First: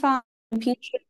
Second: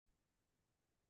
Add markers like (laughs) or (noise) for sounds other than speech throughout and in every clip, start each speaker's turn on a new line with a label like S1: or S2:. S1: 放你平时，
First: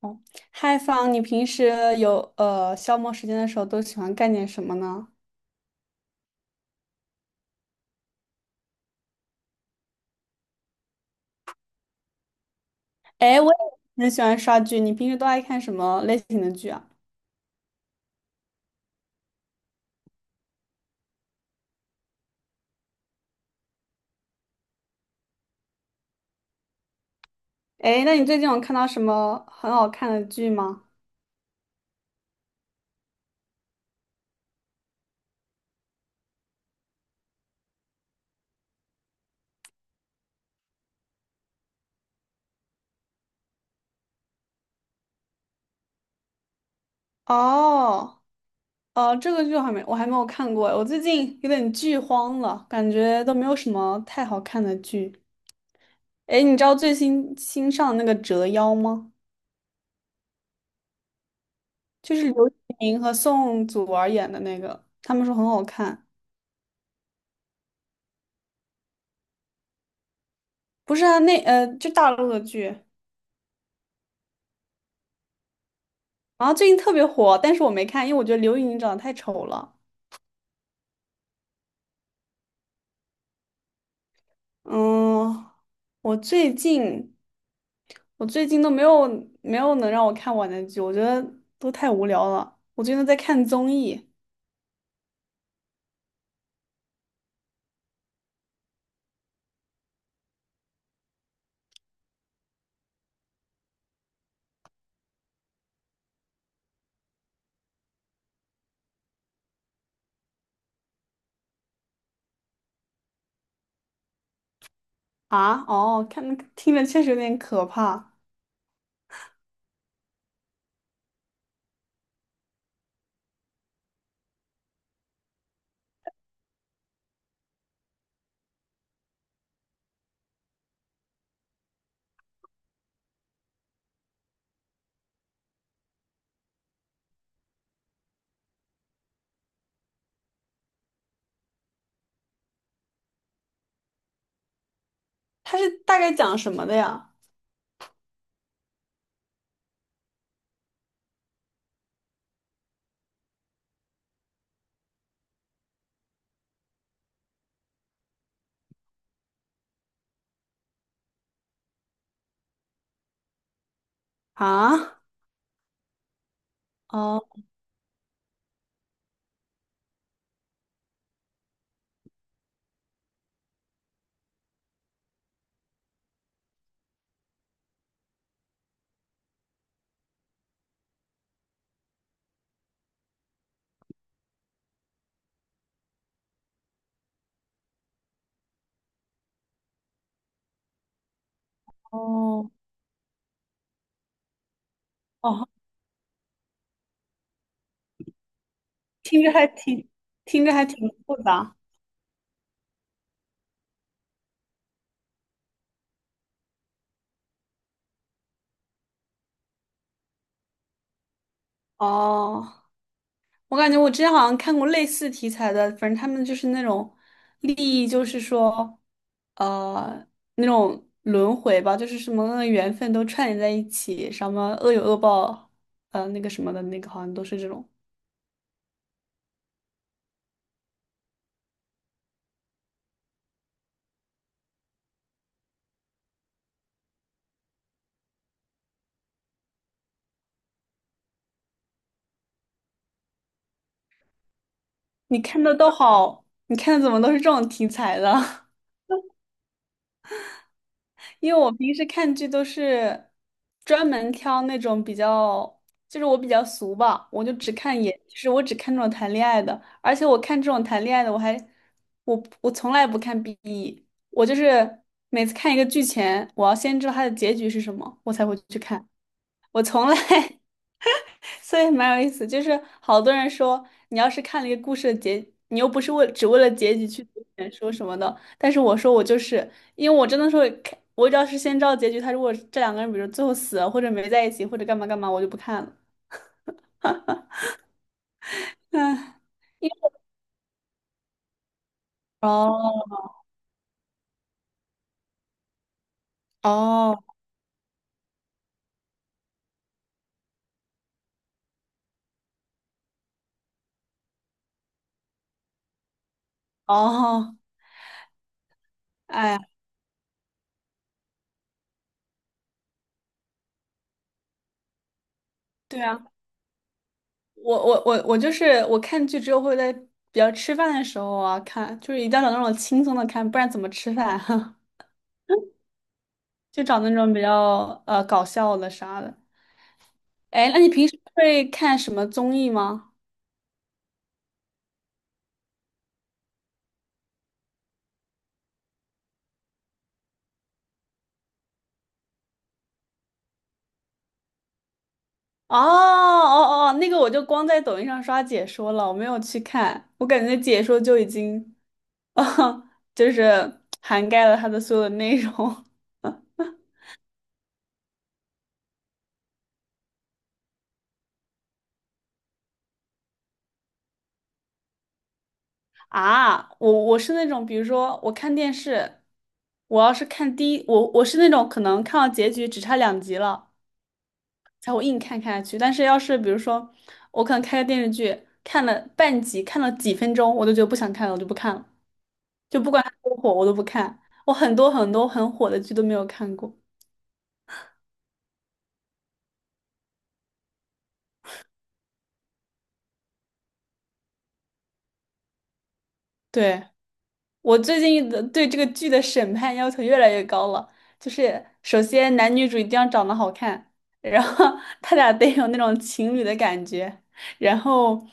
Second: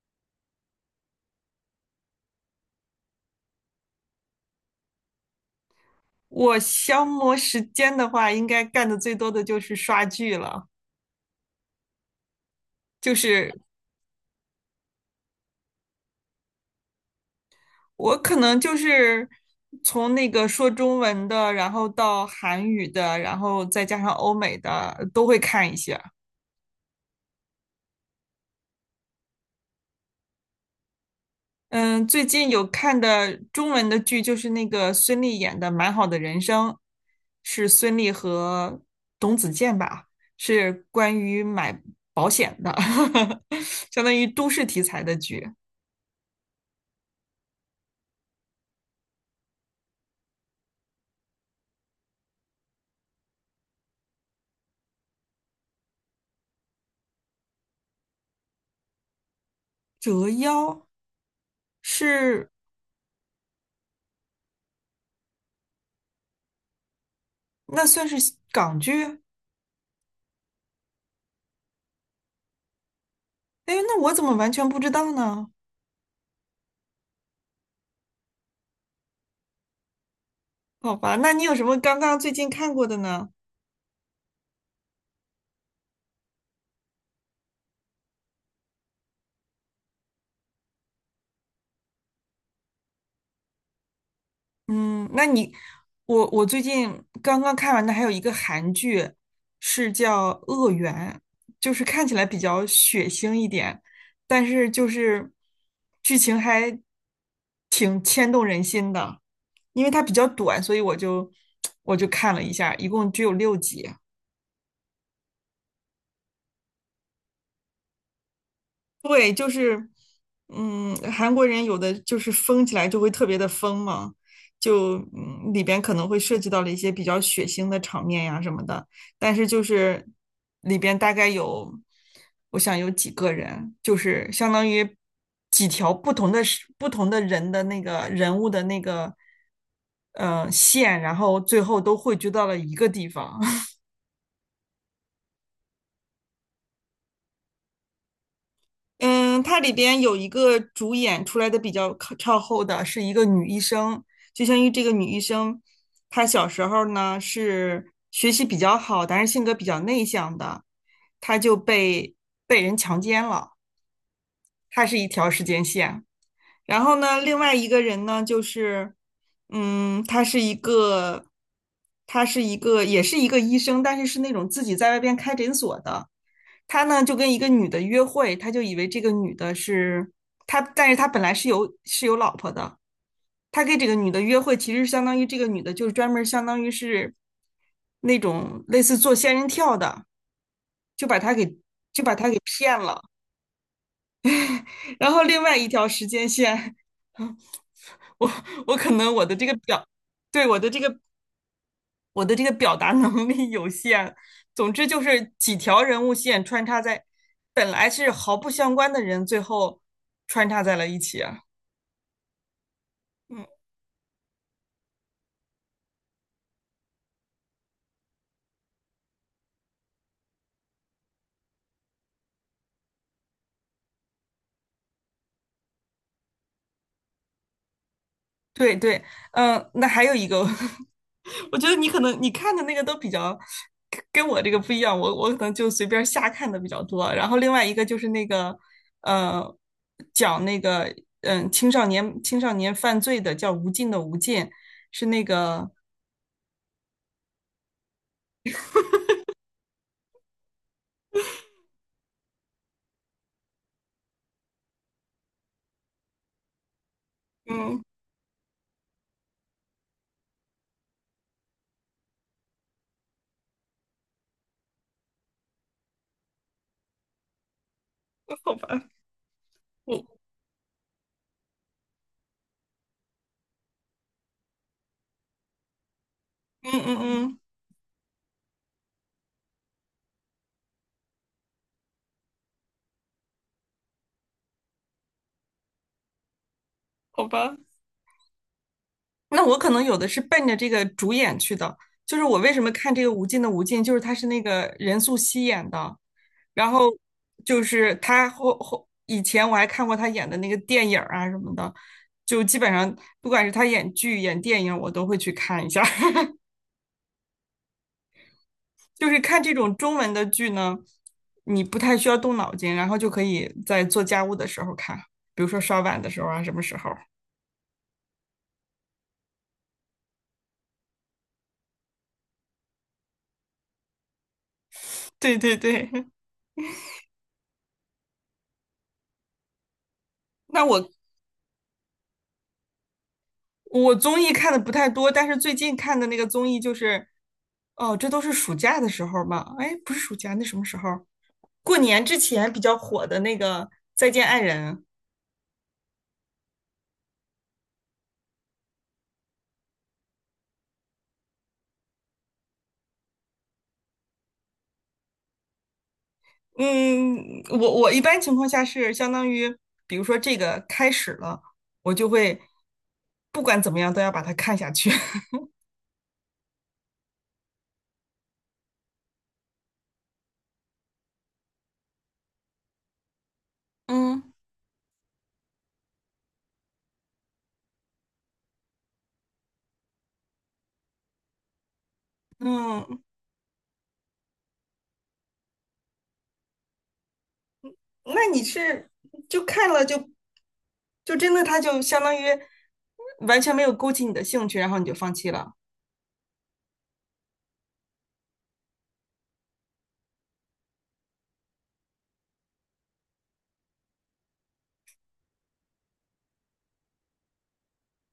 S1: 哦，嗨，放你平时有消磨时间的时候都喜欢干点什么呢？
S2: 我消磨时间的话，应该干的最多的就是刷剧了。就
S1: 哎，我
S2: 是
S1: 也很喜欢刷剧，你平时都爱看什么类型的剧啊？
S2: 我可能就是从那个说中文的，然后到韩语的，然后再加上欧美的，都会看一些。
S1: 哎，那你最近有看到什么很好看的剧吗？
S2: 嗯，最近有看的中文的剧就是那个孙俪演的《蛮好的人生》，是孙俪和董子健吧，是关于买保险的，(laughs) 相当于都市题材的剧。
S1: 哦，这个剧我还没有看过，我最近有点剧荒了，感觉都没有什么太好看的剧。哎，你知道最新新上的那个《折腰》吗？
S2: 折腰
S1: 就是刘
S2: 是
S1: 宇宁和宋祖儿演的那个，他们说很好看。
S2: 那算是西港剧？
S1: 不是啊，那就大陆的剧，
S2: 哎，那我怎么完全不知道呢？
S1: 然后最近特别火，但是我没看，因为我觉得刘宇宁长得太丑了。
S2: 好吧，那你有什么刚刚最近看过的呢？
S1: 嗯，我最近我最近都没有没有能让我看完的剧，我觉得都太无聊了。我最近都在看综艺
S2: 嗯，那你，我最近刚刚看完的还有一个韩剧，是叫《恶缘》，就是看起来比较血腥一点，但是就是剧情还挺牵动人心的，因为它比较短，所以我就 (tsk) 我就看了一下，一共只有六集。
S1: 啊。哦，看听着确实有点可怕。
S2: 对，就是，韩国人有的就是疯起来就会特别的疯嘛，就里边可能会涉及到了一些比较血腥的场面呀什么的，但是就是里边大概有，我想有几个人，就是相当于几条不同的是不同的人的那个人物的那个线，然后最后都汇聚到了一个地方。
S1: 它是大概讲什么的呀？
S2: 嗯，它里边有一个主演出来的比较靠后的是一个女医生，就相当于这个女医生，她小时候呢是学习比较好，但是性格比较内向的，她就被人强奸了，她是
S1: 啊，
S2: 一条时间线。然后呢，
S1: 哦
S2: 另外一个人呢就是，嗯，他是一个，他是一个，也是一个医生，但是是那种自己在外边开诊所的。他呢就跟一个女的约会，他就以为这个女的是他，但是他本来是有是有老婆的。他跟这个女的约会，其实相当于这个女的就是专门相当于是那种类似做仙人跳的，就把他给就把他给
S1: 哦
S2: 骗了。然后另
S1: 哦，
S2: 外一条时间线，(laughs) 我我可能
S1: 听
S2: 我
S1: 着
S2: 的这
S1: 还
S2: 个表，
S1: 挺听
S2: 对
S1: 着
S2: 我
S1: 还
S2: 的这
S1: 挺
S2: 个
S1: 复杂
S2: 我的这个表达能力有限。总之就是几条人物线穿插在，本来是毫不相关的人，最后穿插在了一起啊。
S1: 哦。
S2: 嗯，
S1: 我感觉我之前好像看过类似题材的，反正他们就是那种利益，就是说，呃，那种轮回吧，就是什么缘分都串联在一起，什么恶有恶报，那个什么的那个，好像都是这种。
S2: 对对，嗯，那还有一个，(laughs) 我觉得你可能你看的那个都比较跟我这个不一样，我可能就随便瞎看的比较多。然后另外一个就是那个，呃，讲那个青少年犯罪的叫《无尽的无尽》，是
S1: 你
S2: 那
S1: 看的
S2: 个
S1: 都好，你看的怎么都是这种题材的？(laughs) 因为我平时看剧都是专门挑那种比较，就是我比较俗吧，我就只看
S2: 嗯，
S1: 演，就是我只看这种谈恋爱的，而且我看这种谈恋爱的，我还我从来不看 BE，我就是每次看一个剧前，我要先知道它的结局是什么，我才会
S2: 好
S1: 去
S2: 吧，
S1: 看，我从来
S2: 我
S1: (laughs) 所以蛮有意思，就是好多人说，你要是看了一个故事的结，你又不是为只为了
S2: 嗯
S1: 结局
S2: 嗯
S1: 去读
S2: 嗯。
S1: 原书什么的。但是我说我就是，因为我真的说看，我只要是先知道结局，他如果这两个人比如最后死了，或者没在一起，或者干嘛干嘛，我就不看了。
S2: 好吧，
S1: 唉，
S2: 那我可能有的是奔着这个主演去的，就是我为什么看
S1: 哦
S2: 这个《无尽的无尽》，就是他是那个任素汐演的，然后
S1: 哦
S2: 就是他后以前我还看过他演的那个电影儿啊什么的，就基本上不管是他演剧演电影，我都会去看一下。(laughs)
S1: 哦，
S2: 就是
S1: 哎呀，
S2: 看这种中文的剧呢，你不太需要动脑筋，然后就可以在做家务的时候看，比如说刷
S1: 对
S2: 碗
S1: 啊，
S2: 的时候啊，什么时候？
S1: 我就是我看剧之后会在比较吃饭的时候啊看，就是一定要找那种轻松的看，不然怎么吃饭啊？
S2: (laughs) 对对对，
S1: (laughs) 就找那种比较搞笑的啥的。
S2: (laughs)
S1: 哎，那
S2: 那
S1: 你平
S2: 我
S1: 时会看什么综艺吗？
S2: 我综艺看的不太多，但是最近看的那个综艺就是，哦，这都是暑假的时候吧？哎，不是暑假，那什么时候？过年之前比较火的那个《再见爱人》。
S1: 哦哦哦，那个我就光在抖音上刷解说了，我没有去看，我感觉解说就已经，(laughs) 就是涵盖了它的所有的内容
S2: 嗯，我一般情况下是相当于，比如说这个开始了，我就会不管怎么样都要把它看下去。
S1: (laughs) 啊。我我是那种，比如说我看电视，我要是看第一，我我是那种可能看到结局只差两集了，
S2: (laughs) 嗯，
S1: 才会硬看看下去。但是要是比如说我可能开个电视剧，看了半集，看了几分钟，我就觉得不想看了，我就不看了。就不管它
S2: 嗯，
S1: 多火，我都不看。我很多很火的剧都没有看过。
S2: 那你是就看了就就真的它就相当于完全没有勾起你的兴趣，然后你就放弃了。
S1: 对，我最近的对这个剧的审判要求越来越高了，就是首先男女主一定要长得好看，然后 (laughs) 他俩得有那种情侣的感觉，然后。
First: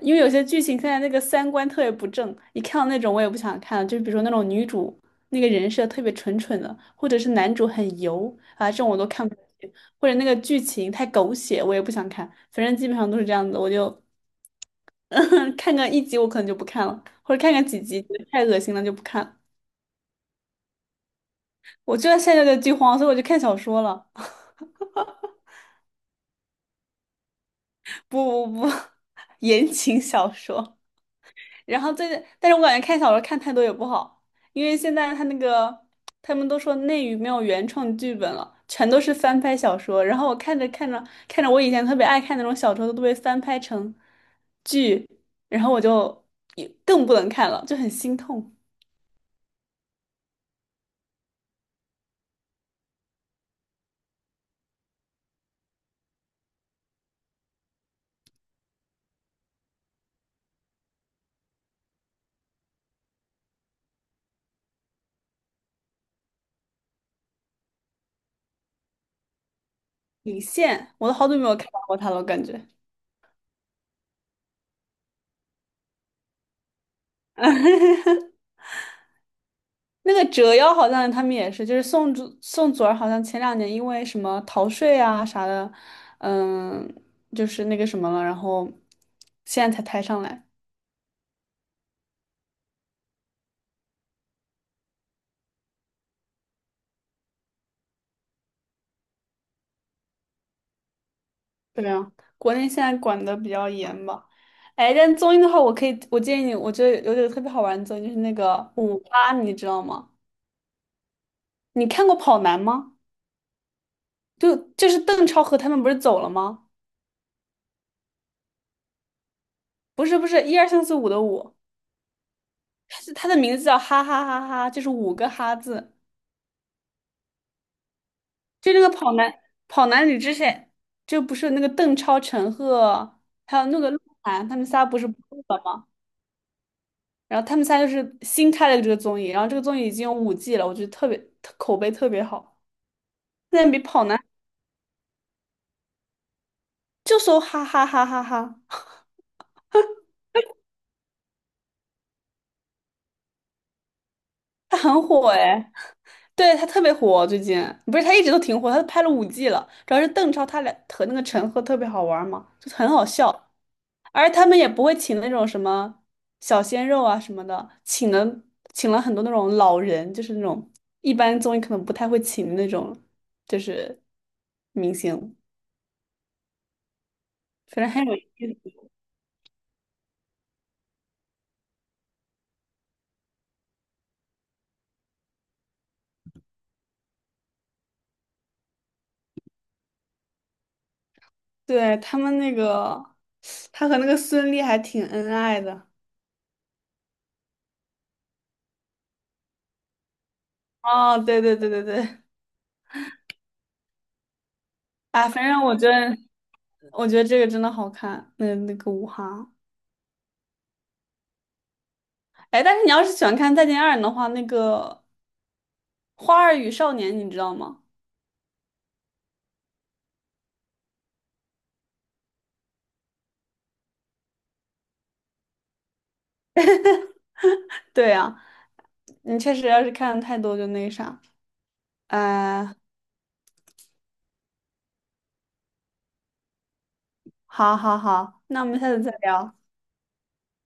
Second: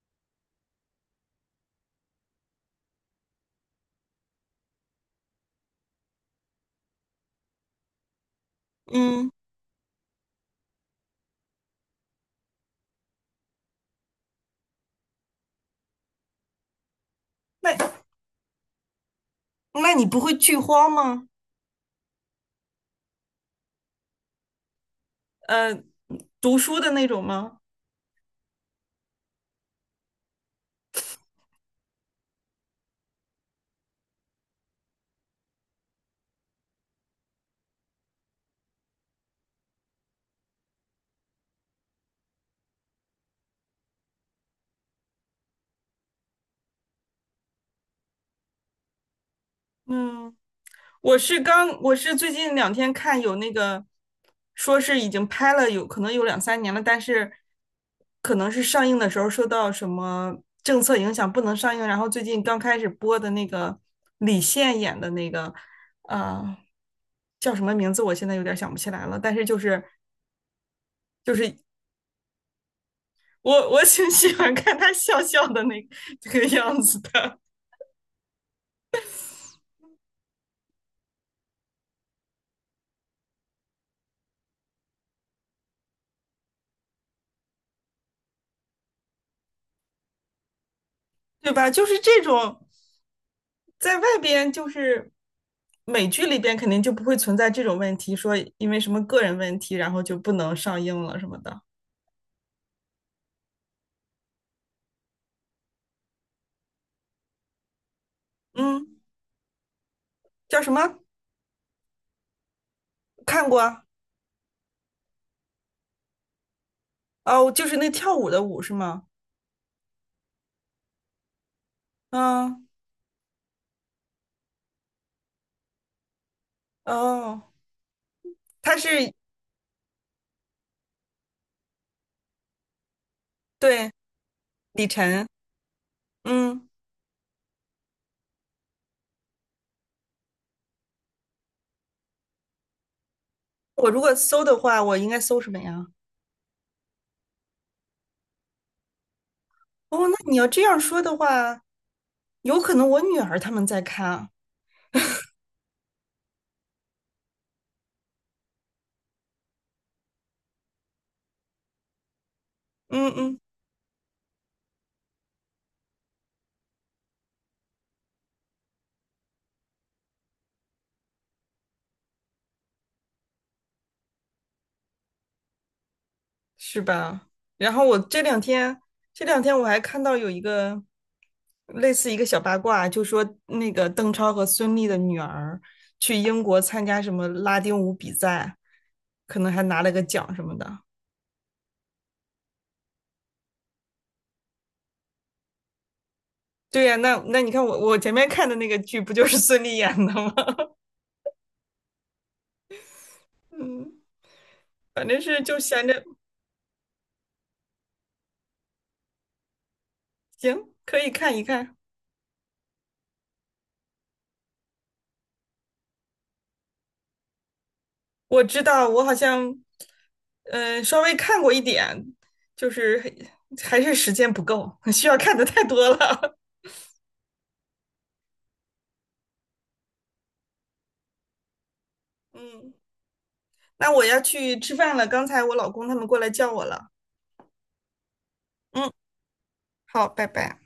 S1: 因为有些剧情现在那个三观特别不正，一看到那种我也不想看了。就比如说那种女主那个人设特别蠢蠢的，或者是男主很油啊，这种我都看
S2: 嗯，
S1: 不下去，或者那个剧情太狗血，我也不想看。反正基本上都是这样子，我就 (laughs) 看个一集我可能就不看了，或者看个几
S2: 那。
S1: 集觉得太恶心了就不看了。
S2: 那你不会剧荒吗？
S1: 我就在现在的剧荒，所以我就看小说了，
S2: 呃，读书的那种吗？
S1: (laughs) 不不不，(laughs) 言情小说。然后最近，但是我感觉看小说看太多也不好，因为现在他那个他们都说内娱没有原创剧本了，全都是翻拍小说。然后我看着看着，我以前特别爱看那种小说都被翻拍成剧，然后我就也更不能看了，就很心痛。
S2: 嗯，我是刚，我是最近两天看有那个，说是已经拍了有可能有两三年了，但是可能是上映的时候受到什么政策影响不能上映，然后最近刚开始播的那个李现演的那个，呃，叫什么名字？我现在有点想不起来了，但是就是
S1: 李现，我都好
S2: 就
S1: 久没
S2: 是
S1: 有看到过他了，我感觉。
S2: 我挺喜欢看他笑笑的那个这个样子的。
S1: (laughs) 那个折腰好像他们也是，就是宋祖儿好像前两年因为什么逃税啊啥的，嗯，就是那个什么了，然后现在才抬上来。
S2: 对吧？就是这种，在外边就是美剧里边肯定就不会存在这种问题，说因为什么个人问题，然后就不能上映了什么的。
S1: 对啊，国内现在管的比较严吧。哎，但综艺的话，我可以，我建议你，我觉得有点特别好玩的综艺，就是那个
S2: 嗯，
S1: 五八，你知道吗？
S2: 叫什么？
S1: 你看过《跑男》吗？
S2: 看过啊，
S1: 就是邓超和他们不是走了吗？
S2: 哦，就是那跳舞的舞是吗？
S1: 不是不是，一二三四五的五，
S2: 嗯，
S1: 他是他的名字叫哈哈哈哈，就是五个哈字。
S2: 哦，
S1: 就
S2: 他
S1: 那个
S2: 是
S1: 跑男里之前，就不是那个邓超、陈赫，还有那
S2: 对
S1: 个鹿晗，他们仨
S2: 李
S1: 不是不
S2: 晨。
S1: 录了吗？
S2: 嗯，
S1: 然后他们仨就是新开了这个综艺，然后这个综艺已经有五季了，我觉得特别特口碑特别好，现在比
S2: 我如
S1: 跑
S2: 果
S1: 男
S2: 搜的话，我应该搜什么呀？
S1: 就搜哈哈哈哈哈，(laughs)
S2: 哦，那你要这样说的话，有可能我女儿他们在看啊。
S1: 他很火哎，对他特别火最近，不是他一直都挺火，他都拍了五季了，主要是邓超他俩和那个陈赫特别好玩嘛，就很好
S2: 嗯嗯。
S1: 笑。而他们也不会请那种什么小鲜肉啊什么的，请了很多那种老人，就是那种一般综艺可能不太会请的那种，就是明星，
S2: 是吧？然
S1: 反
S2: 后
S1: 正
S2: 我
S1: 很有
S2: 这
S1: 意
S2: 两天，
S1: 思。
S2: 这两天我还看到有一个类似一个小八卦，就说那个邓超和孙俪的女儿去英国参加什么拉丁舞比赛，可能还拿了个奖什么的。
S1: 对，他们那个，他和那个孙俪还挺恩爱的。
S2: 对呀，那那你看我前面看的那个剧不就是孙俪演的吗？
S1: 哦，对对对对对，
S2: (laughs) 嗯，反正
S1: 啊，
S2: 是
S1: 反
S2: 就
S1: 正我觉
S2: 闲着，
S1: 得我觉得这个真的好看，那那个舞哈，
S2: 行，可以看一看。
S1: 哎，但是你要是喜欢看《再见爱人》的话，那个《花儿与少年》你知道吗？
S2: 我知道，我好像，嗯、稍微看过一点，就是还是时间不够，(laughs) 需要看的太多了。
S1: 对呀、你确实要是看的太多就那啥。
S2: (laughs) 嗯，
S1: 嗯，
S2: 那我要去吃饭了，刚才我老公他们过来叫我了。
S1: 好好好，那我们下
S2: 嗯，
S1: 次再聊。
S2: 好，拜拜。